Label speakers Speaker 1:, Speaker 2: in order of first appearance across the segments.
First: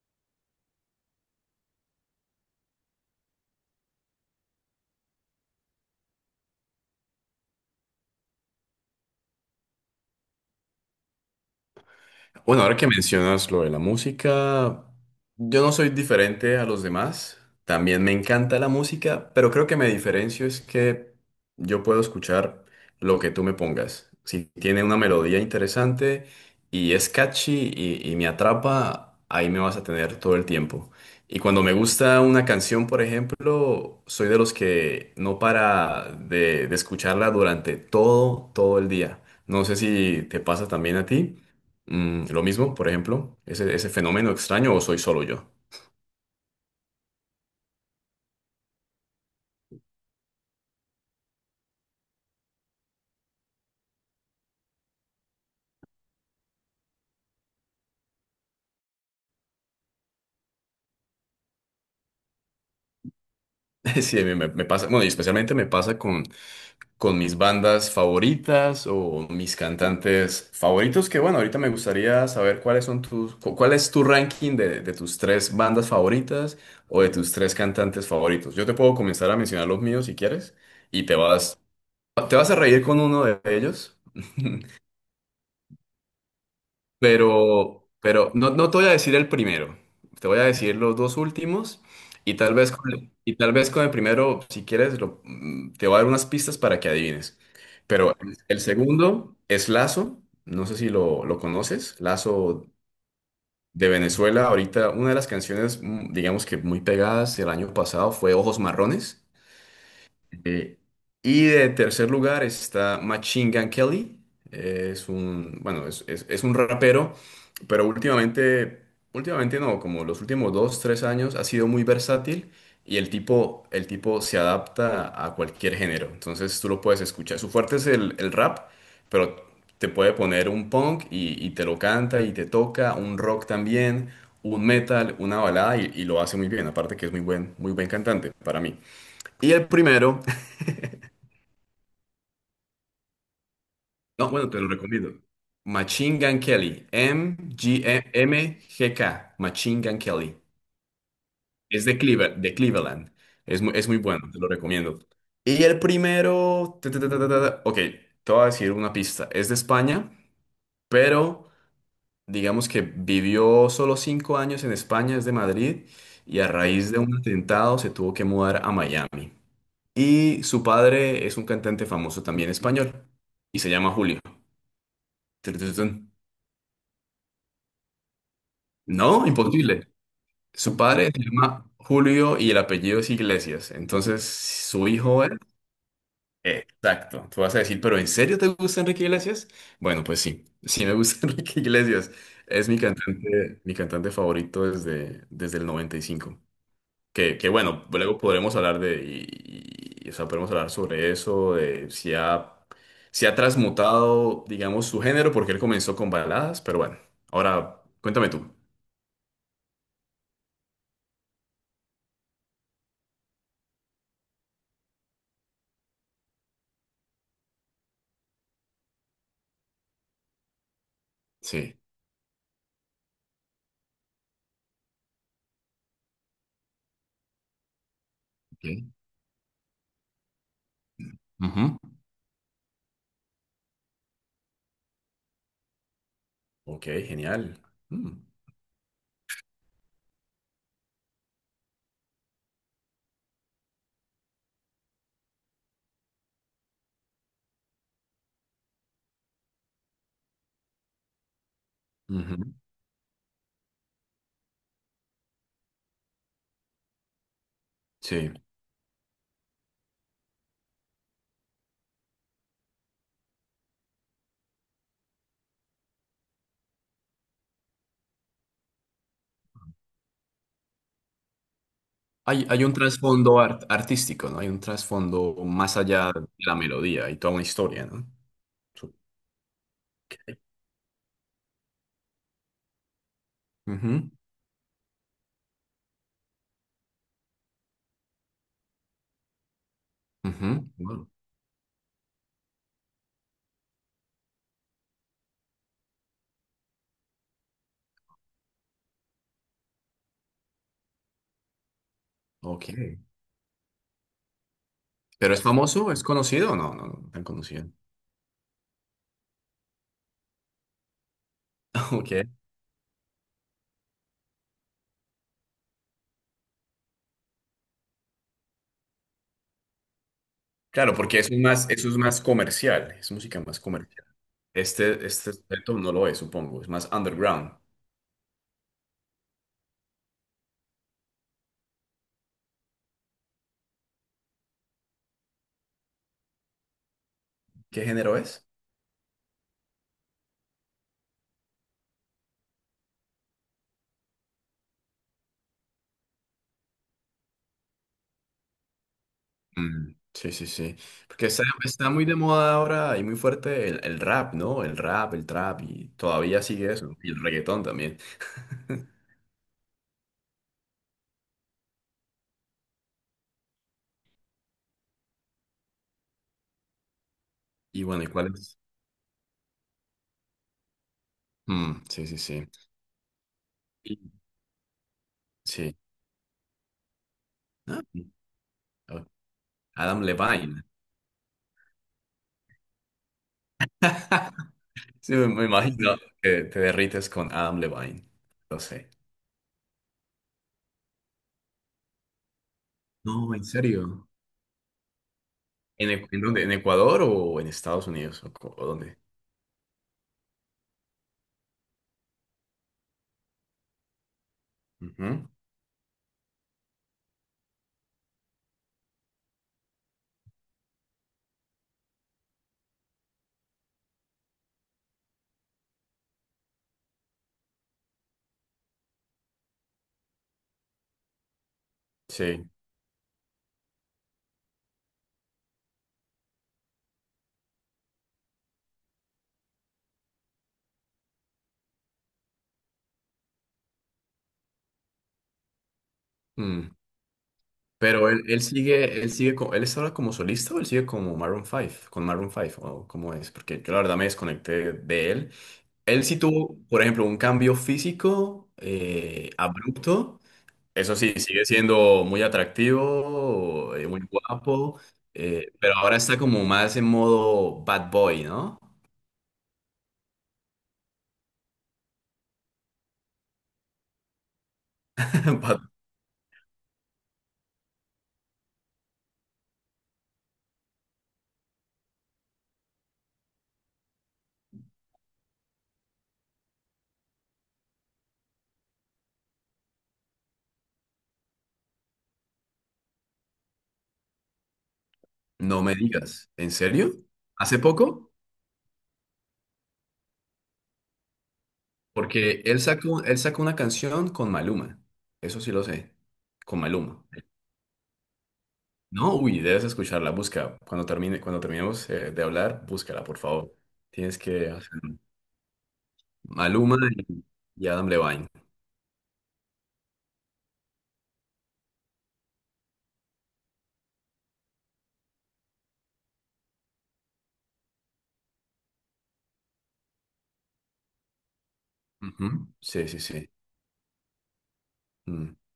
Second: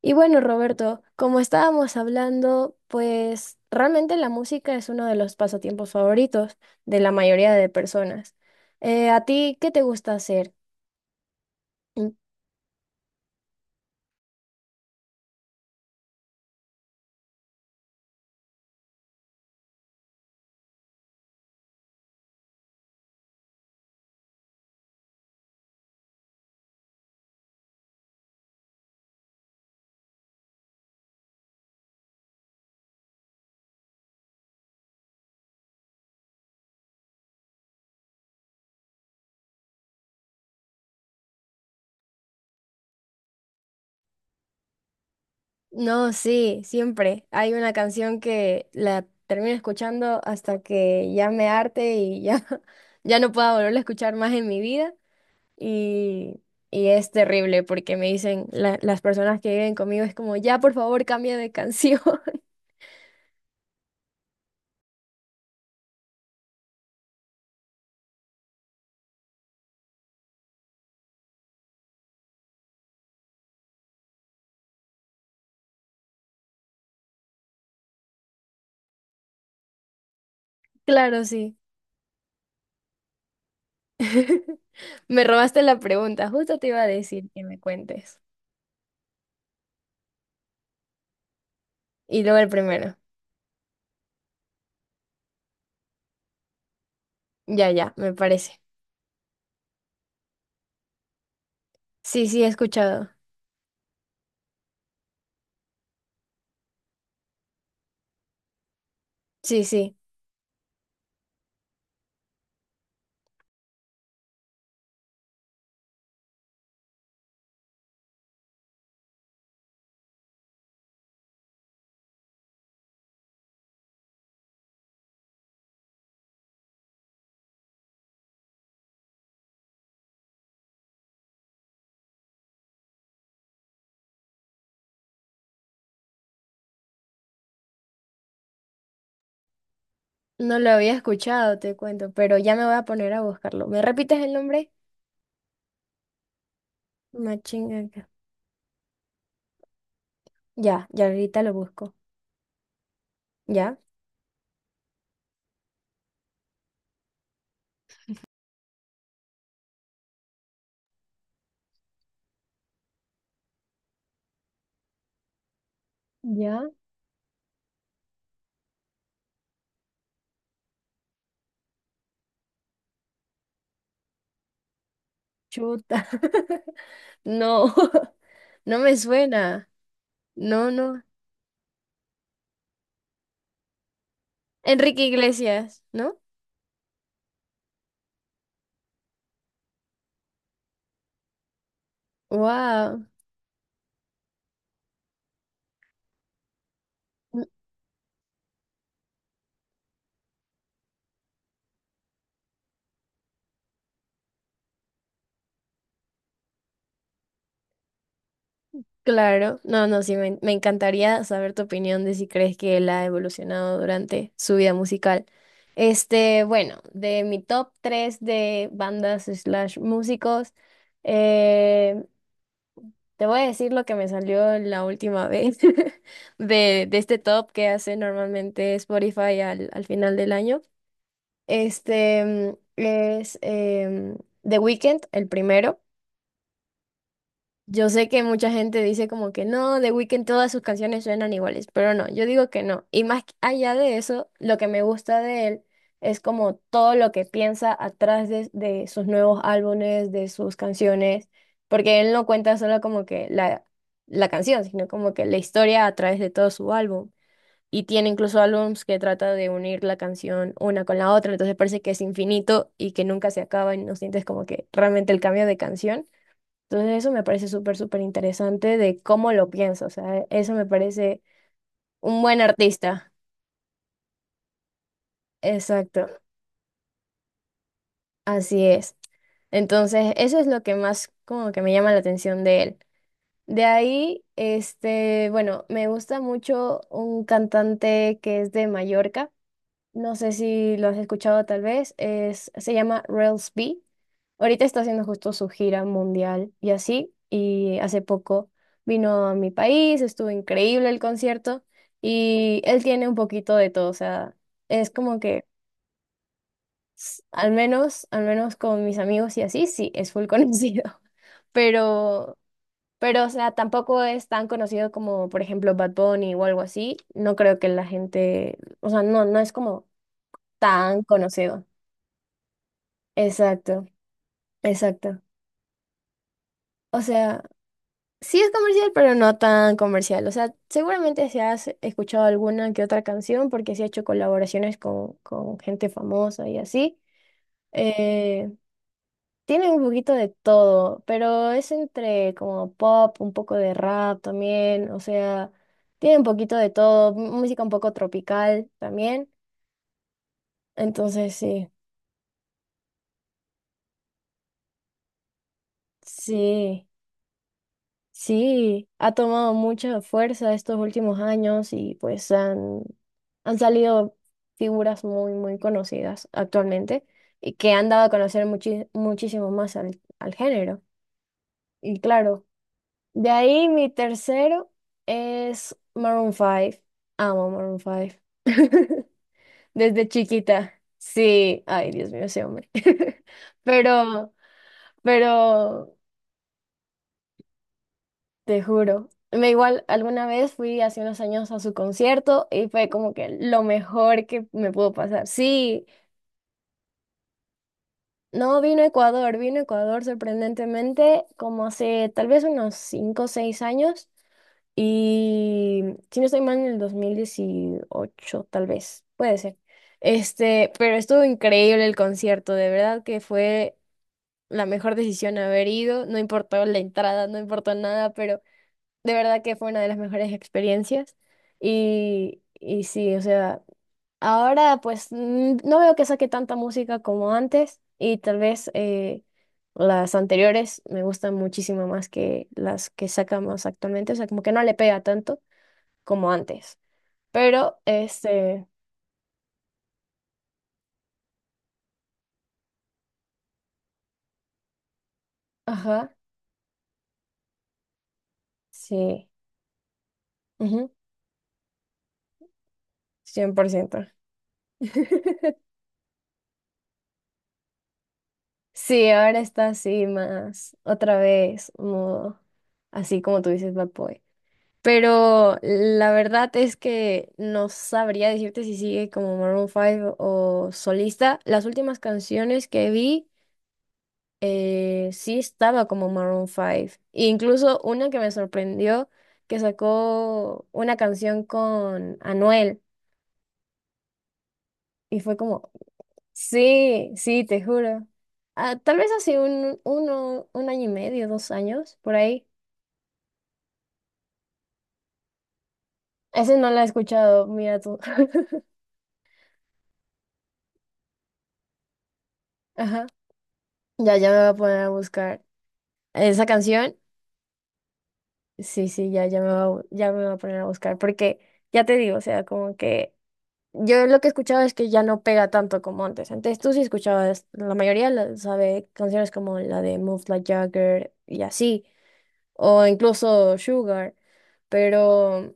Speaker 1: Y bueno, Roberto, como estábamos hablando, pues realmente la música es uno de los pasatiempos favoritos de la mayoría de personas. ¿A ti qué te gusta hacer? Mm.
Speaker 2: Bueno, ahora que mencionas lo de la música, yo no soy diferente a los demás. También me encanta la música, pero creo que me diferencio es que yo puedo escuchar lo que tú me pongas. Si tiene una melodía interesante y es catchy y me atrapa, ahí me vas a tener todo el tiempo. Y cuando me gusta una canción, por ejemplo, soy de los que no para de escucharla durante todo el día. No sé si te pasa también a ti. Lo mismo, por ejemplo, ese fenómeno extraño o soy solo yo.
Speaker 1: No, sí, siempre. Hay una canción que la termino escuchando hasta que ya me harte y ya, ya no pueda volverla a escuchar más en mi vida. Y, y es terrible porque me dicen las personas que viven conmigo es como, ya por favor cambia de canción.
Speaker 2: Sí, a mí me pasa, bueno, y especialmente me pasa con mis bandas favoritas o mis cantantes favoritos, que bueno, ahorita me gustaría saber cuáles son cuál es tu ranking de tus tres bandas favoritas o de tus tres cantantes favoritos. Yo te puedo comenzar a mencionar los míos si quieres y te
Speaker 1: Claro, sí.
Speaker 2: vas, te vas a reír con uno de ellos.
Speaker 1: Me robaste la pregunta, justo te iba a decir que me
Speaker 2: Pero,
Speaker 1: cuentes.
Speaker 2: pero no, no te voy a decir el primero, te voy a decir los dos últimos
Speaker 1: Y
Speaker 2: y
Speaker 1: luego el
Speaker 2: tal vez con
Speaker 1: primero.
Speaker 2: el, y tal vez con el primero, si quieres, te voy a dar unas pistas para que adivines.
Speaker 1: Ya, ya, me
Speaker 2: Pero el,
Speaker 1: parece.
Speaker 2: el segundo es Lazo, no sé si lo conoces,
Speaker 1: Sí, sí, he
Speaker 2: Lazo
Speaker 1: escuchado.
Speaker 2: de Venezuela. Ahorita una de las canciones, digamos que muy pegadas el año pasado, fue Ojos Marrones.
Speaker 1: Sí, sí.
Speaker 2: Eh, y de tercer lugar está Machine Gun Kelly. Bueno, es un rapero, pero últimamente no, como los últimos dos, tres años, ha sido muy versátil y el tipo se adapta a cualquier género. Entonces tú lo puedes escuchar. Su fuerte es el rap, pero te puede poner un punk y te lo canta y te toca, un rock también, un metal, una balada y lo hace muy bien. Aparte que es muy buen cantante para mí. Y el primero.
Speaker 1: No lo había escuchado, te cuento, pero ya me voy a poner a buscarlo. ¿Me repites
Speaker 2: No,
Speaker 1: el
Speaker 2: bueno, te lo
Speaker 1: nombre?
Speaker 2: recomiendo. Machine Gun Kelly.
Speaker 1: Machinga.
Speaker 2: M-G-M-G-K. Machine Gun Kelly.
Speaker 1: Ya, ya ahorita lo
Speaker 2: Es
Speaker 1: busco.
Speaker 2: de Cleveland, de Cleveland. Es muy,
Speaker 1: ¿Ya?
Speaker 2: es muy bueno, te lo recomiendo. Y el primero. Ta, ta, ta, ta, ta, ta, ta. Ok, te voy a decir una pista. Es de España, pero digamos que vivió solo 5 años en España, es de Madrid, y a
Speaker 1: ¿Ya?
Speaker 2: raíz de un atentado se tuvo que mudar a Miami. Y su padre es un cantante famoso también español, y se llama Julio. Tun, tun,
Speaker 1: Chuta.
Speaker 2: tun.
Speaker 1: No, no me
Speaker 2: No,
Speaker 1: suena.
Speaker 2: imposible.
Speaker 1: No,
Speaker 2: Su
Speaker 1: no.
Speaker 2: padre se llama Julio y el apellido es Iglesias. Entonces, su
Speaker 1: Enrique
Speaker 2: hijo es...
Speaker 1: Iglesias, ¿no?
Speaker 2: Exacto. Tú vas a decir, ¿pero en serio te gusta Enrique Iglesias? Bueno, pues sí, sí me gusta Enrique Iglesias. Es mi
Speaker 1: Wow.
Speaker 2: cantante, mi cantante favorito desde el 95. Que bueno, luego podremos hablar de... O sea, podemos hablar sobre eso, de si ha, transmutado, digamos, su género, porque él comenzó con baladas, pero bueno. Ahora, cuéntame tú.
Speaker 1: Claro. No, no, sí, me encantaría saber tu opinión de si crees que él ha evolucionado durante su vida musical. Este, bueno, de mi top 3 de bandas slash músicos,
Speaker 2: Sí.
Speaker 1: eh, te voy a decir lo que me salió la última vez de este top que hace
Speaker 2: Ok.
Speaker 1: normalmente Spotify al final del año.
Speaker 2: Ujú.
Speaker 1: Este es The Weeknd, el primero.
Speaker 2: Ok, genial.
Speaker 1: Yo sé
Speaker 2: Mm.
Speaker 1: que mucha gente dice como que no, The Weeknd todas sus canciones suenan iguales, pero no, yo digo que no. Y más allá de eso, lo que me gusta de él es como todo lo que piensa atrás de sus nuevos álbumes, de sus canciones, porque él no
Speaker 2: Ujú.
Speaker 1: cuenta solo como que la canción, sino como que la historia a través de todo su álbum. Y tiene
Speaker 2: Sí.
Speaker 1: incluso álbums que trata de unir la canción una con la otra, entonces parece que es infinito y que nunca se acaba y no sientes como que realmente el cambio de canción. Entonces eso me parece súper, súper interesante de cómo lo piensa. O sea, eso me parece un buen
Speaker 2: Hay un
Speaker 1: artista.
Speaker 2: trasfondo artístico, ¿no? Hay un trasfondo más allá
Speaker 1: Exacto,
Speaker 2: de la melodía y toda una historia, ¿no?
Speaker 1: así
Speaker 2: su-
Speaker 1: es. Entonces eso es lo que más como que me llama la atención de él. De
Speaker 2: Ujú,
Speaker 1: ahí, este, bueno, me gusta mucho un cantante que es de Mallorca. No sé
Speaker 2: ujú.
Speaker 1: si lo has
Speaker 2: Bueno,
Speaker 1: escuchado tal vez, es, se llama Rails B. Ahorita está haciendo justo su gira mundial y así, y hace poco vino a mi país, estuvo increíble el concierto y
Speaker 2: ok.
Speaker 1: él tiene un poquito de todo, o sea, es como
Speaker 2: ¿Pero es
Speaker 1: que
Speaker 2: famoso? ¿Es conocido? No, no, no, no tan conocido.
Speaker 1: al menos con mis amigos y así, sí, es full conocido,
Speaker 2: Ok.
Speaker 1: pero, pero, o sea, tampoco es tan conocido como, por ejemplo, Bad Bunny o algo así, no creo que la gente, o sea, no, no es como
Speaker 2: Claro,
Speaker 1: tan
Speaker 2: porque eso es
Speaker 1: conocido.
Speaker 2: más, eso es más comercial, es música más
Speaker 1: Exacto,
Speaker 2: comercial. Este,
Speaker 1: exacto.
Speaker 2: este aspecto no lo es, supongo. Es más
Speaker 1: O sea,
Speaker 2: underground.
Speaker 1: sí es comercial, pero no tan comercial. O sea, seguramente se has escuchado alguna que otra canción porque sí ha hecho colaboraciones con gente famosa y así.
Speaker 2: ¿Qué género es?
Speaker 1: Eh, tiene un poquito de todo, pero es entre como pop, un poco de rap también. O sea, tiene un poquito de todo, música un poco tropical también.
Speaker 2: Mm, sí, sí, sí. Porque
Speaker 1: Entonces,
Speaker 2: está,
Speaker 1: sí,
Speaker 2: está muy de moda ahora y muy fuerte el rap, ¿no? El rap, el trap y todavía sigue
Speaker 1: sí.
Speaker 2: eso. Y el reggaetón también.
Speaker 1: Sí, ha tomado mucha fuerza estos últimos años y pues han salido figuras muy, muy conocidas actualmente y que
Speaker 2: Y
Speaker 1: han
Speaker 2: bueno,
Speaker 1: dado
Speaker 2: ¿y
Speaker 1: a
Speaker 2: cuál
Speaker 1: conocer
Speaker 2: es?
Speaker 1: muchísimo más al género.
Speaker 2: Mm,
Speaker 1: Y
Speaker 2: sí, sí,
Speaker 1: claro,
Speaker 2: sí.
Speaker 1: de ahí mi
Speaker 2: Y-
Speaker 1: tercero es
Speaker 2: Sí.
Speaker 1: Maroon 5. Amo Maroon
Speaker 2: Ah,
Speaker 1: 5.
Speaker 2: ok. Adam
Speaker 1: Desde
Speaker 2: Levine.
Speaker 1: chiquita. Sí, ay, Dios mío, ese hombre. Pero,
Speaker 2: Sí, me imagino
Speaker 1: pero
Speaker 2: que te derrites con Adam Levine. Lo
Speaker 1: Te
Speaker 2: sé.
Speaker 1: juro. Me igual, alguna vez fui hace unos años a su concierto y fue como que
Speaker 2: No, ¿en
Speaker 1: lo
Speaker 2: serio?
Speaker 1: mejor que me pudo pasar. Sí,
Speaker 2: ¿En dónde? ¿En Ecuador o en Estados Unidos? ¿O, co-
Speaker 1: no
Speaker 2: o
Speaker 1: vino a
Speaker 2: dónde?
Speaker 1: Ecuador, vino a Ecuador sorprendentemente como hace tal vez unos 5 o 6 años
Speaker 2: Ujú.
Speaker 1: y si no estoy mal en el 2018 tal vez, puede ser. Este, pero estuvo increíble el concierto, de verdad que fue la mejor decisión haber ido, no importó la entrada, no importó nada, de verdad que fue una de las mejores experiencias. Y,
Speaker 2: Sí.
Speaker 1: y sí, o sea, ahora pues no veo que saque tanta música como antes y tal vez las anteriores me gustan muchísimo más que las que sacamos actualmente, o sea, como que no le pega tanto como
Speaker 2: Mm.
Speaker 1: antes. Pero,
Speaker 2: Pero él, él
Speaker 1: este,
Speaker 2: sigue, él sigue, co- él está ahora como solista, o él sigue como Maroon 5, con Maroon 5, o cómo es, porque yo la verdad me desconecté de él. Él sí
Speaker 1: ajá,
Speaker 2: tuvo, por ejemplo, un cambio físico
Speaker 1: sí,
Speaker 2: abrupto.
Speaker 1: ujú,
Speaker 2: Eso sí, sigue siendo muy
Speaker 1: cien por
Speaker 2: atractivo,
Speaker 1: ciento
Speaker 2: muy guapo, pero ahora está como más en modo bad boy, ¿no?
Speaker 1: Sí, ahora está así más, otra vez, modo, así como tú dices, Bad Boy. Pero
Speaker 2: Bad-
Speaker 1: la verdad es que no sabría decirte si sigue como Maroon 5 o solista. Las últimas canciones que vi, sí estaba como Maroon 5. E incluso una que me sorprendió, que sacó una canción con Anuel. Y fue
Speaker 2: No
Speaker 1: como,
Speaker 2: me digas, ¿en serio?
Speaker 1: sí, sí,
Speaker 2: ¿Hace
Speaker 1: te juro.
Speaker 2: poco?
Speaker 1: Ah, tal vez hace un año y medio, 2 años, por
Speaker 2: Porque
Speaker 1: ahí.
Speaker 2: él sacó una canción con Maluma, eso sí lo sé,
Speaker 1: Ese
Speaker 2: con
Speaker 1: no la he
Speaker 2: Maluma.
Speaker 1: escuchado, mira tú.
Speaker 2: No, uy, debes escucharla, busca. Cuando termine, cuando terminemos de hablar, búscala,
Speaker 1: Ajá.
Speaker 2: por favor.
Speaker 1: Ya,
Speaker 2: Tienes
Speaker 1: ya me voy
Speaker 2: que
Speaker 1: a poner
Speaker 2: hacer
Speaker 1: a buscar. Esa
Speaker 2: Maluma
Speaker 1: canción,
Speaker 2: y Adam Levine.
Speaker 1: sí, sí, ya me va a poner a buscar, porque ya te digo, o sea, como que yo lo que escuchaba es que ya no pega tanto como antes. Antes tú sí escuchabas, la mayoría sabe canciones como la de Move Like Jagger y así,
Speaker 2: Ujú.
Speaker 1: o
Speaker 2: Sí, sí, sí.
Speaker 1: incluso Sugar,
Speaker 2: Mm.
Speaker 1: pero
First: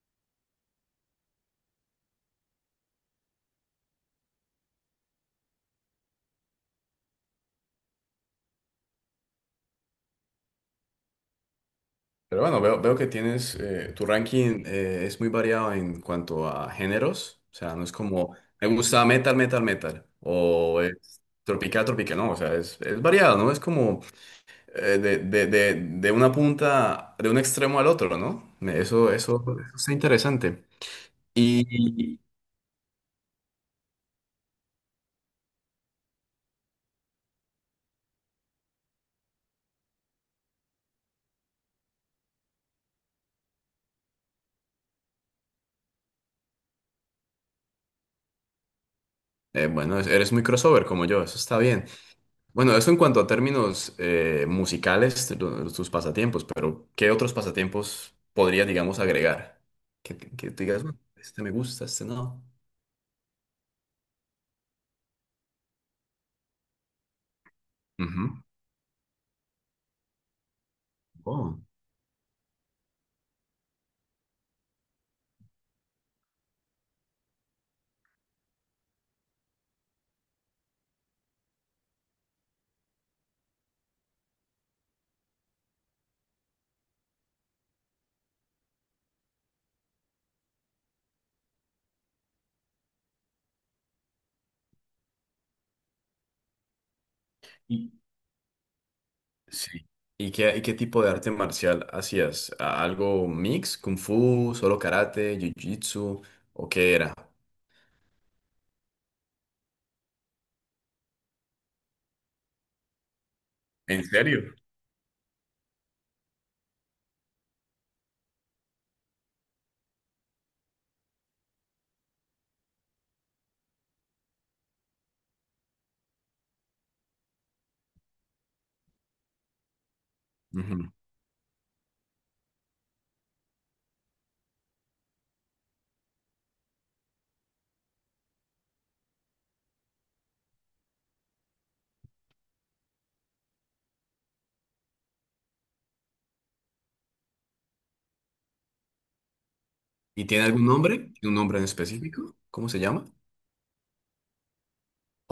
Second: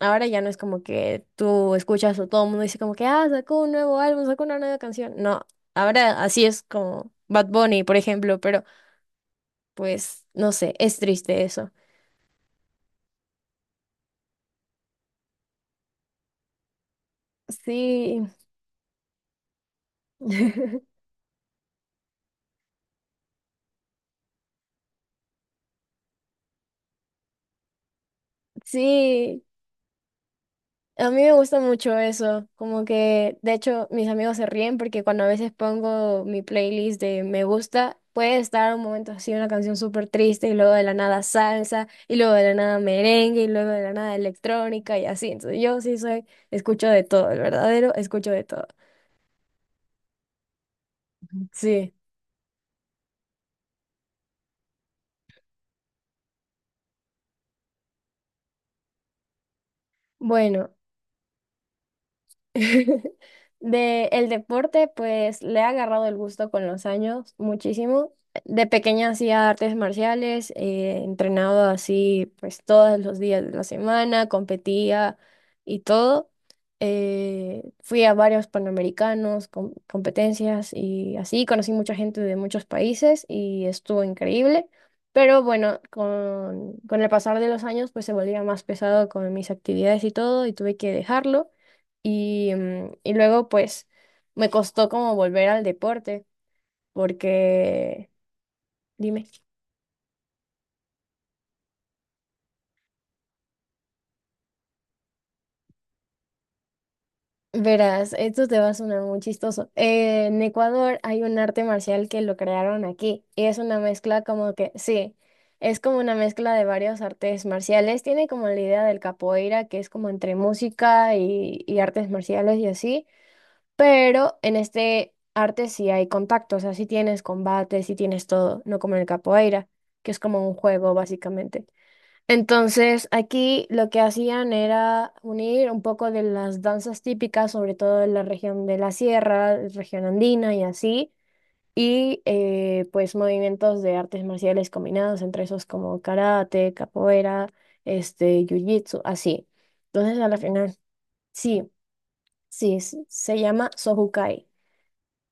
Speaker 1: ahora ya no es como que tú escuchas o todo el mundo dice como que, ah, sacó un nuevo álbum, sacó una nueva canción. No, ahora así es como Bad Bunny, por ejemplo, pero pues no sé, es triste eso.
Speaker 2: Pero bueno, veo que tienes, tu ranking, es muy variado en cuanto a géneros. O sea, no es
Speaker 1: Sí,
Speaker 2: como, me gusta metal, metal, metal. O es tropical, tropical. No, o sea, es variado, ¿no? Es como de una punta, de un extremo al otro, ¿no? Me- Eso, eso,
Speaker 1: sí,
Speaker 2: eso está interesante.
Speaker 1: a mí me gusta mucho
Speaker 2: Y,
Speaker 1: eso, como que de hecho mis amigos se ríen porque cuando a veces pongo mi playlist de me gusta, puede estar un momento así una canción súper triste y luego de la nada salsa y luego de la nada merengue y luego de la nada electrónica y así. Entonces yo sí soy, escucho de todo, el verdadero escucho de todo.
Speaker 2: Bueno, eres muy crossover como yo, eso está bien.
Speaker 1: Sí,
Speaker 2: Bueno, eso en cuanto a términos, musicales, tus pasatiempos, pero ¿qué otros pasatiempos podrías, digamos, agregar? Que tú
Speaker 1: bueno.
Speaker 2: digas, "Bueno, este me gusta, este no".
Speaker 1: De el deporte, pues le he agarrado el gusto con los años, muchísimo.
Speaker 2: Ujú.
Speaker 1: De pequeña hacía artes marciales,
Speaker 2: Oh.
Speaker 1: entrenaba así pues todos los días de la semana, competía y todo. Fui a varios panamericanos, competencias y así, conocí mucha gente de muchos países y estuvo increíble. Pero bueno, con el pasar de los años pues se volvía más pesado con mis actividades y todo y tuve que dejarlo. Y, y luego, pues, me costó como volver al deporte,
Speaker 2: Y,
Speaker 1: porque, dime,
Speaker 2: sí. ¿Y qué tipo de arte marcial hacías? ¿Algo mix? ¿Kung Fu? ¿Solo karate? ¿Jiu-jitsu? ¿O qué era?
Speaker 1: verás, esto te va a sonar muy chistoso. En Ecuador hay un arte marcial que lo crearon aquí, y es una
Speaker 2: ¿En
Speaker 1: mezcla
Speaker 2: serio?
Speaker 1: como que, sí, es como una mezcla de varios artes marciales. Tiene como la idea del capoeira, que es como entre música y artes marciales y así. Pero en este arte sí hay contacto, o sea, sí tienes combate, sí tienes todo, no como en el capoeira, que es como un
Speaker 2: Ujú.
Speaker 1: juego básicamente. Entonces, aquí lo que hacían era unir un poco de las danzas típicas, sobre todo de la región de la sierra, región andina y así, y pues movimientos de artes marciales combinados entre esos como karate, capoeira, este, jiu-jitsu, así. Entonces,
Speaker 2: ¿Y
Speaker 1: a la
Speaker 2: tiene algún
Speaker 1: final,
Speaker 2: nombre? ¿Tiene un nombre en
Speaker 1: sí,
Speaker 2: específico? ¿Cómo se
Speaker 1: sí, se
Speaker 2: llama?
Speaker 1: se llama Sohukai.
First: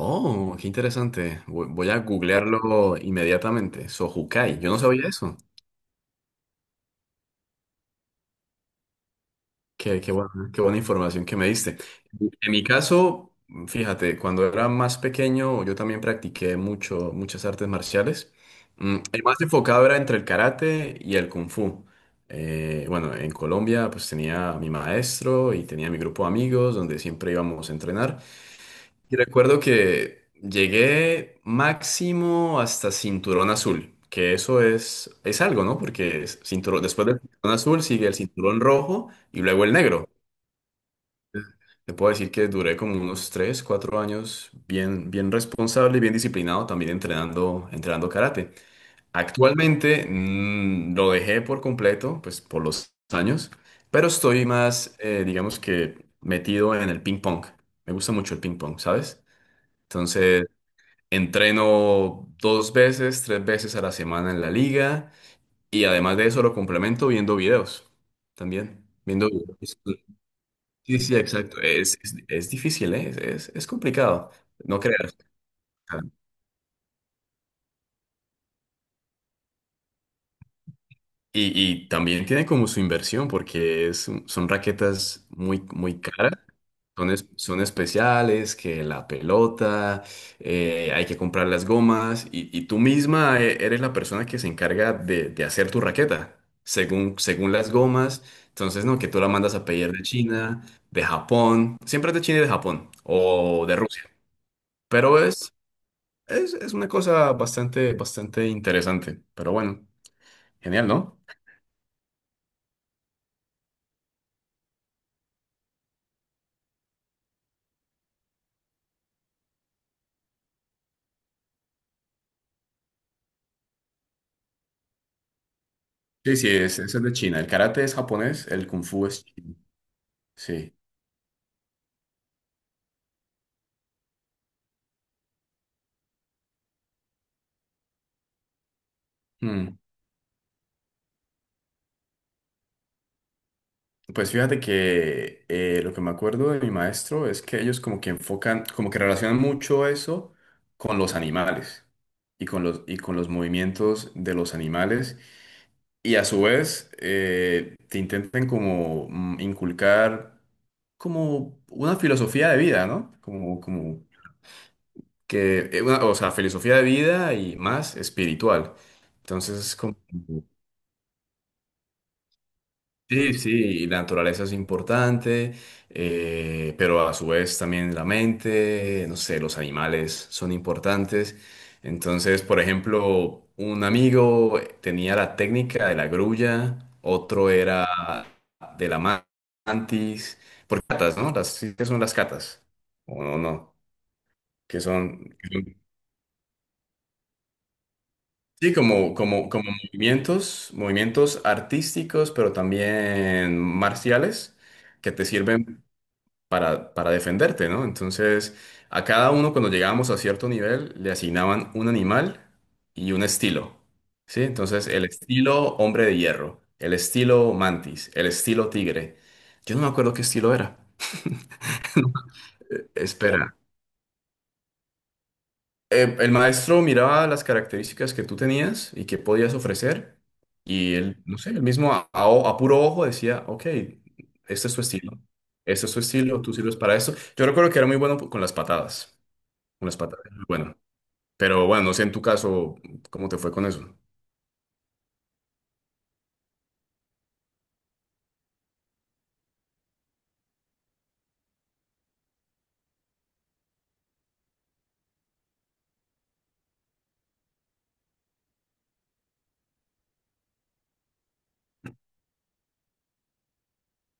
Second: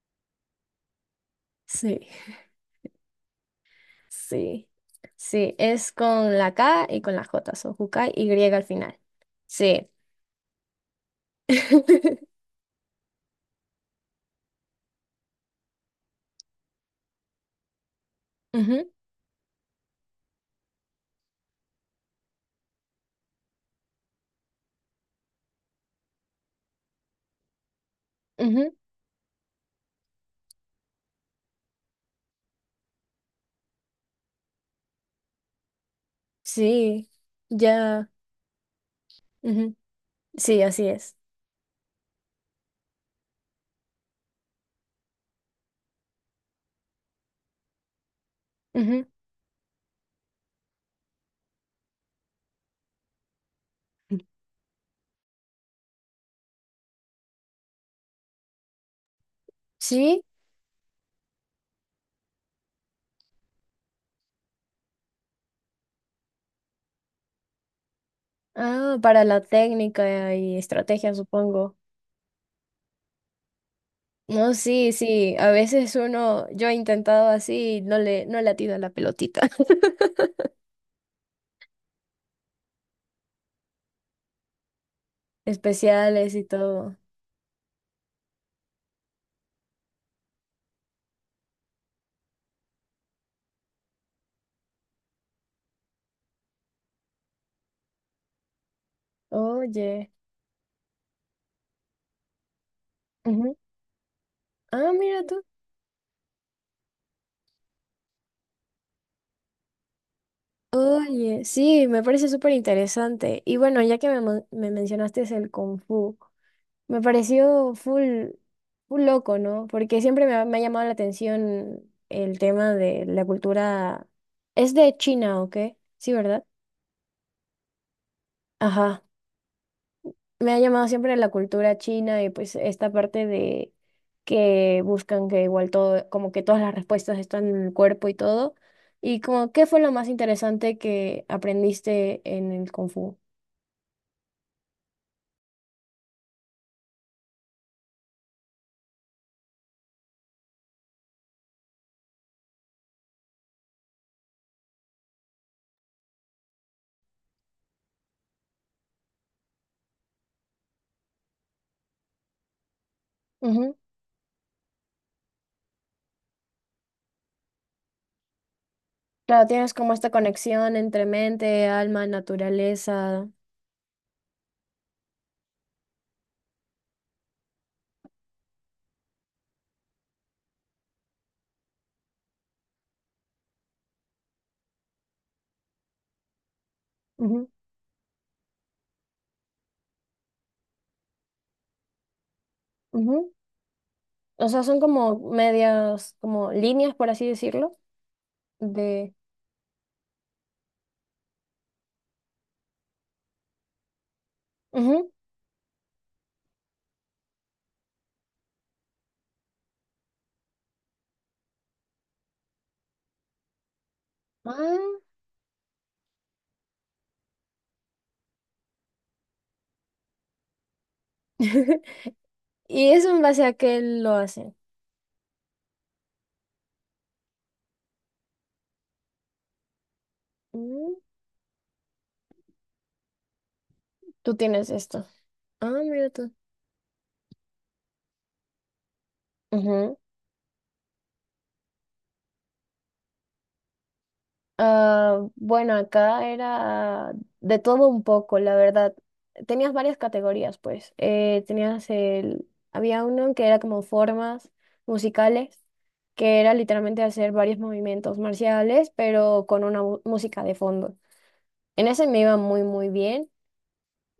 Speaker 2: Oh, qué interesante. Voy a
Speaker 1: Sí,
Speaker 2: googlearlo inmediatamente. Sojukai.
Speaker 1: sí,
Speaker 2: Yo no sabía eso.
Speaker 1: sí, es con la K y con la J, son Jukai y griega al final. Sí.
Speaker 2: Qué buena información que me diste. En mi caso, fíjate, cuando era más pequeño, yo también practiqué mucho, muchas artes marciales.
Speaker 1: Ujú,
Speaker 2: El más enfocado era entre el karate y el kung fu. Bueno, en Colombia, pues tenía a mi maestro y tenía mi grupo de amigos donde siempre íbamos a entrenar.
Speaker 1: ujú.
Speaker 2: Y recuerdo que llegué máximo hasta cinturón azul, que eso es algo, ¿no? Porque es cinturón, después
Speaker 1: Sí,
Speaker 2: del cinturón azul sigue
Speaker 1: ya.
Speaker 2: el cinturón rojo y luego el
Speaker 1: Ujú.
Speaker 2: negro.
Speaker 1: Sí, así es.
Speaker 2: Te puedo decir que duré como unos 3 4 años bien, bien responsable y bien disciplinado, también entrenando karate. Actualmente, lo dejé por completo, pues por los años, pero
Speaker 1: Ujú.
Speaker 2: estoy más, digamos, que metido en el ping pong. Me gusta mucho el ping pong, ¿sabes?
Speaker 1: Sí,
Speaker 2: Entonces entreno 2 veces, 3 veces a la semana en la liga, y además de eso lo complemento viendo videos también,
Speaker 1: ah, para
Speaker 2: viendo
Speaker 1: la
Speaker 2: videos.
Speaker 1: técnica y
Speaker 2: Sí,
Speaker 1: estrategia,
Speaker 2: sí, exacto.
Speaker 1: supongo.
Speaker 2: Es difícil, ¿eh? Es complicado,
Speaker 1: No,
Speaker 2: no
Speaker 1: sí,
Speaker 2: creas.
Speaker 1: sí, a veces uno, yo he intentado así y no le atino a la pelotita.
Speaker 2: Y, y también tiene como su inversión, porque es, son raquetas muy, muy caras.
Speaker 1: Especiales y todo.
Speaker 2: Son especiales, que la pelota, hay que comprar las gomas, y tú misma, eres la persona que se encarga de hacer tu raqueta, según las gomas. Entonces, no, que tú la mandas a pedir de
Speaker 1: Oye.
Speaker 2: China, de Japón, siempre es de China y de Japón
Speaker 1: Ujú.
Speaker 2: o de Rusia.
Speaker 1: Ah,
Speaker 2: Pero
Speaker 1: mira tú.
Speaker 2: es una cosa bastante, bastante interesante. Pero bueno, genial, ¿no?
Speaker 1: Oye, sí, me parece súper interesante. Y bueno, ya que me mencionaste es el Kung Fu, me pareció full, full loco, ¿no? Porque siempre me ha llamado la atención el tema de la cultura. Es de China, ¿o qué? Sí,
Speaker 2: Sí,
Speaker 1: ¿verdad?
Speaker 2: sí, es, eso es de China. El karate es japonés, el kung
Speaker 1: Ajá.
Speaker 2: fu es chino.
Speaker 1: Me ha
Speaker 2: Sí.
Speaker 1: llamado siempre la cultura china y pues esta parte de que buscan que igual todo, como que todas las respuestas están en el cuerpo y todo. Y como, ¿qué
Speaker 2: Mm.
Speaker 1: fue lo más interesante que aprendiste en el Kung Fu?
Speaker 2: Pues fíjate que, lo que me acuerdo de mi maestro es que ellos como que enfocan, como que relacionan mucho eso con los animales, y con los movimientos de los animales, y a su vez, te intenten como, inculcar como una filosofía de vida, ¿no? Como que, o sea, filosofía de vida y más espiritual.
Speaker 1: Claro,
Speaker 2: Entonces,
Speaker 1: tienes
Speaker 2: es
Speaker 1: como
Speaker 2: como...
Speaker 1: esta conexión entre mente, alma, naturaleza.
Speaker 2: Sí, sí, y la naturaleza es importante, pero a su vez también la mente, no sé, los animales son importantes. Entonces, por ejemplo, un amigo tenía la técnica de la grulla,
Speaker 1: Ujú,
Speaker 2: otro era de la mantis, por catas, ¿no? Sí, ¿qué son las catas? ¿O
Speaker 1: ujú.
Speaker 2: no, no?
Speaker 1: O sea, son
Speaker 2: Que
Speaker 1: como
Speaker 2: son, que son-
Speaker 1: medias, como líneas, por así decirlo,
Speaker 2: sí,
Speaker 1: de...
Speaker 2: como movimientos, movimientos artísticos, pero también marciales,
Speaker 1: Ujú.
Speaker 2: que te sirven para defenderte, ¿no? Entonces, a cada uno, cuando llegábamos a cierto nivel, le asignaban un animal y un estilo, ¿sí? Entonces,
Speaker 1: Ah.
Speaker 2: el estilo hombre de hierro, el estilo mantis, el estilo tigre. Yo no me acuerdo qué estilo era.
Speaker 1: ¿Y eso en base a
Speaker 2: Espera.
Speaker 1: qué lo hacen?
Speaker 2: El maestro miraba las características que tú tenías y que podías ofrecer,
Speaker 1: Mm.
Speaker 2: y él, no sé, el mismo a puro ojo decía, ok,
Speaker 1: Tú
Speaker 2: este
Speaker 1: tienes
Speaker 2: es tu
Speaker 1: esto.
Speaker 2: estilo.
Speaker 1: Ah,
Speaker 2: Este es tu
Speaker 1: mira tú.
Speaker 2: estilo, tú sirves para esto. Yo recuerdo que era muy bueno con las patadas. Unas patatas. Bueno, pero bueno, no sé en tu caso cómo te fue con eso.
Speaker 1: Ah, bueno, acá era de todo un poco, la verdad. Tenías varias categorías, pues. Tenías el, había uno que era como formas musicales, que era literalmente hacer varios movimientos marciales, pero con una música de fondo. En ese me iba muy, muy bien.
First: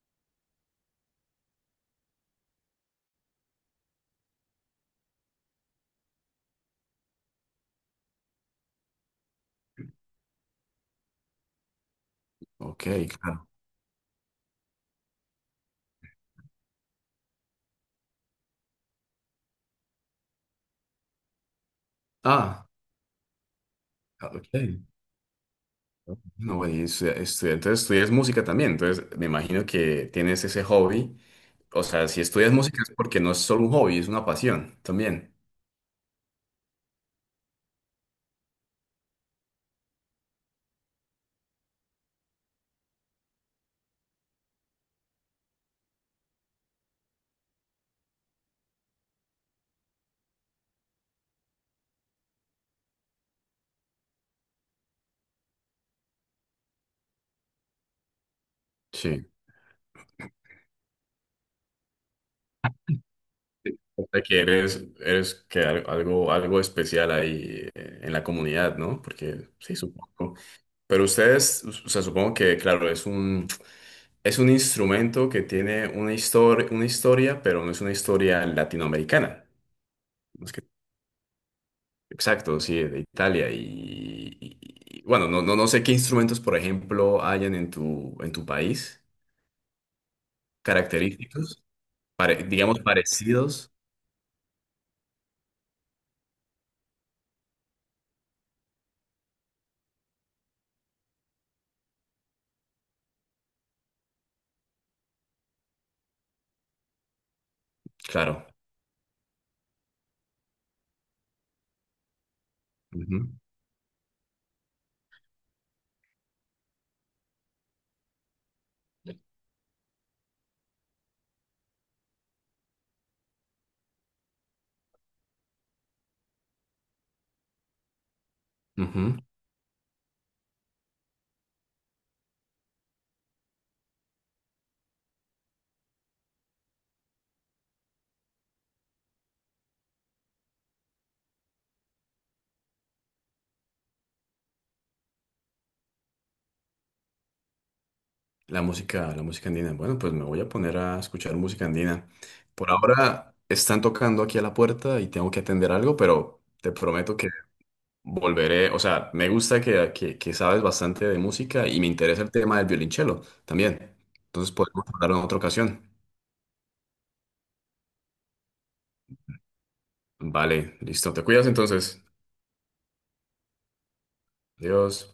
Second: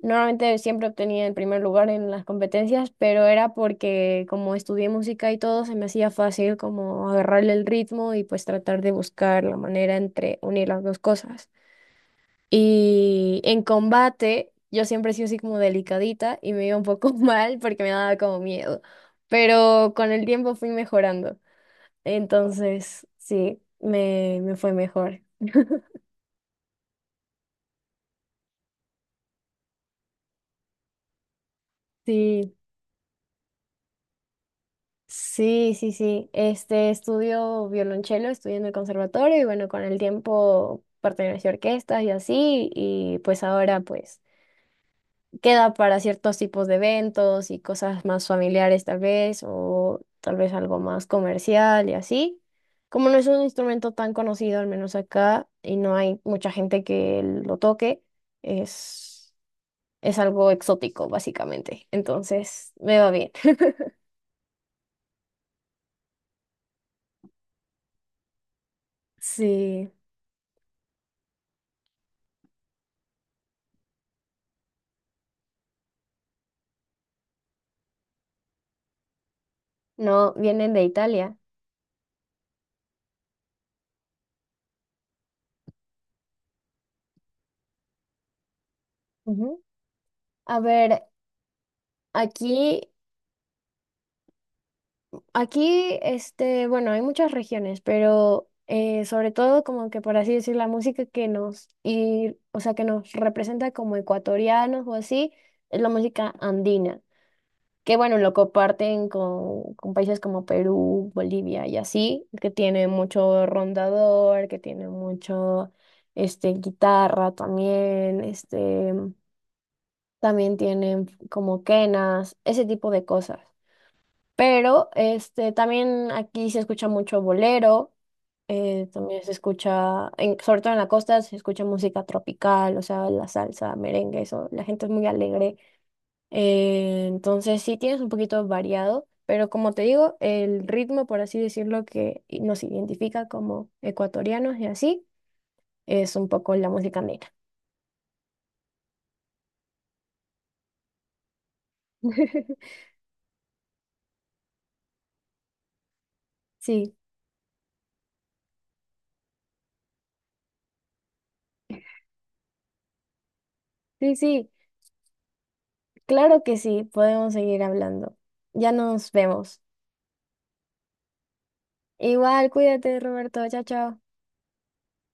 Speaker 1: Normalmente siempre obtenía el primer lugar en las competencias, pero era porque como estudié música y todo, se me hacía fácil como agarrarle el ritmo y pues tratar de buscar la manera entre unir las dos cosas.
Speaker 2: Ok,
Speaker 1: Y
Speaker 2: claro.
Speaker 1: en combate, yo siempre he sido así como delicadita y me iba un poco mal porque me daba como miedo. Pero con el tiempo fui mejorando.
Speaker 2: Ah,
Speaker 1: Entonces, sí, me fue
Speaker 2: ok.
Speaker 1: mejor.
Speaker 2: No, bueno, y entonces estudias música también, entonces me imagino que tienes ese hobby. O sea, si estudias
Speaker 1: Sí,
Speaker 2: música es porque no es solo un hobby, es una pasión también.
Speaker 1: sí, sí, sí. Este estudio violonchelo, estudié en el conservatorio y bueno, con el tiempo pertenecí a orquestas y así. Y pues ahora, pues, queda para ciertos tipos de eventos y cosas más familiares tal vez, o tal vez algo más comercial y así. Como no es un instrumento tan conocido, al menos acá, y no hay mucha gente que lo toque,
Speaker 2: Sí.
Speaker 1: es, es algo exótico, básicamente. Entonces, me va bien.
Speaker 2: O sea, que eres, eres algo especial ahí, en la comunidad, ¿no? Porque sí,
Speaker 1: Sí,
Speaker 2: supongo. Pero ustedes, o sea, supongo que, claro, es un... Es un instrumento que tiene una historia, pero no es una historia latinoamericana.
Speaker 1: no,
Speaker 2: No es que-
Speaker 1: vienen de Italia.
Speaker 2: exacto, sí, de Italia. Y, bueno, no, no, no sé qué instrumentos, por ejemplo, hayan en en tu país,
Speaker 1: Ujú. A ver,
Speaker 2: característicos,
Speaker 1: aquí
Speaker 2: digamos, parecidos.
Speaker 1: Aquí, este, bueno, hay muchas regiones, pero sobre todo como que por así decir, la música que nos o sea, que nos representa como ecuatorianos o así, es la música andina, que bueno, lo
Speaker 2: Claro.
Speaker 1: comparten con países como Perú, Bolivia y así, que tiene
Speaker 2: Ujú,
Speaker 1: mucho rondador, que tiene mucho este guitarra también, este, también tienen como quenas, ese tipo de cosas. Pero este, también aquí se escucha mucho bolero,
Speaker 2: ujú.
Speaker 1: también se escucha, sobre todo en la costa, se escucha música tropical, o sea, la salsa, merengue, eso, la gente es muy alegre. Entonces sí tienes un poquito variado, pero como te digo, el ritmo, por así decirlo, que nos identifica como ecuatorianos y así, es un poco la música negra.
Speaker 2: La música andina. Bueno, pues me voy a poner a escuchar música andina. Por ahora están tocando aquí a la puerta y tengo que atender algo, pero te
Speaker 1: Sí,
Speaker 2: prometo que volveré. O sea, me gusta que, sabes bastante de música, y me interesa el tema del violonchelo también.
Speaker 1: sí, sí,
Speaker 2: Entonces podemos hablar en otra ocasión.
Speaker 1: claro que sí, podemos seguir hablando. Ya nos vemos.
Speaker 2: Vale, listo. Te cuidas entonces.
Speaker 1: Igual, cuídate, Roberto, chao, chao.
Speaker 2: Adiós.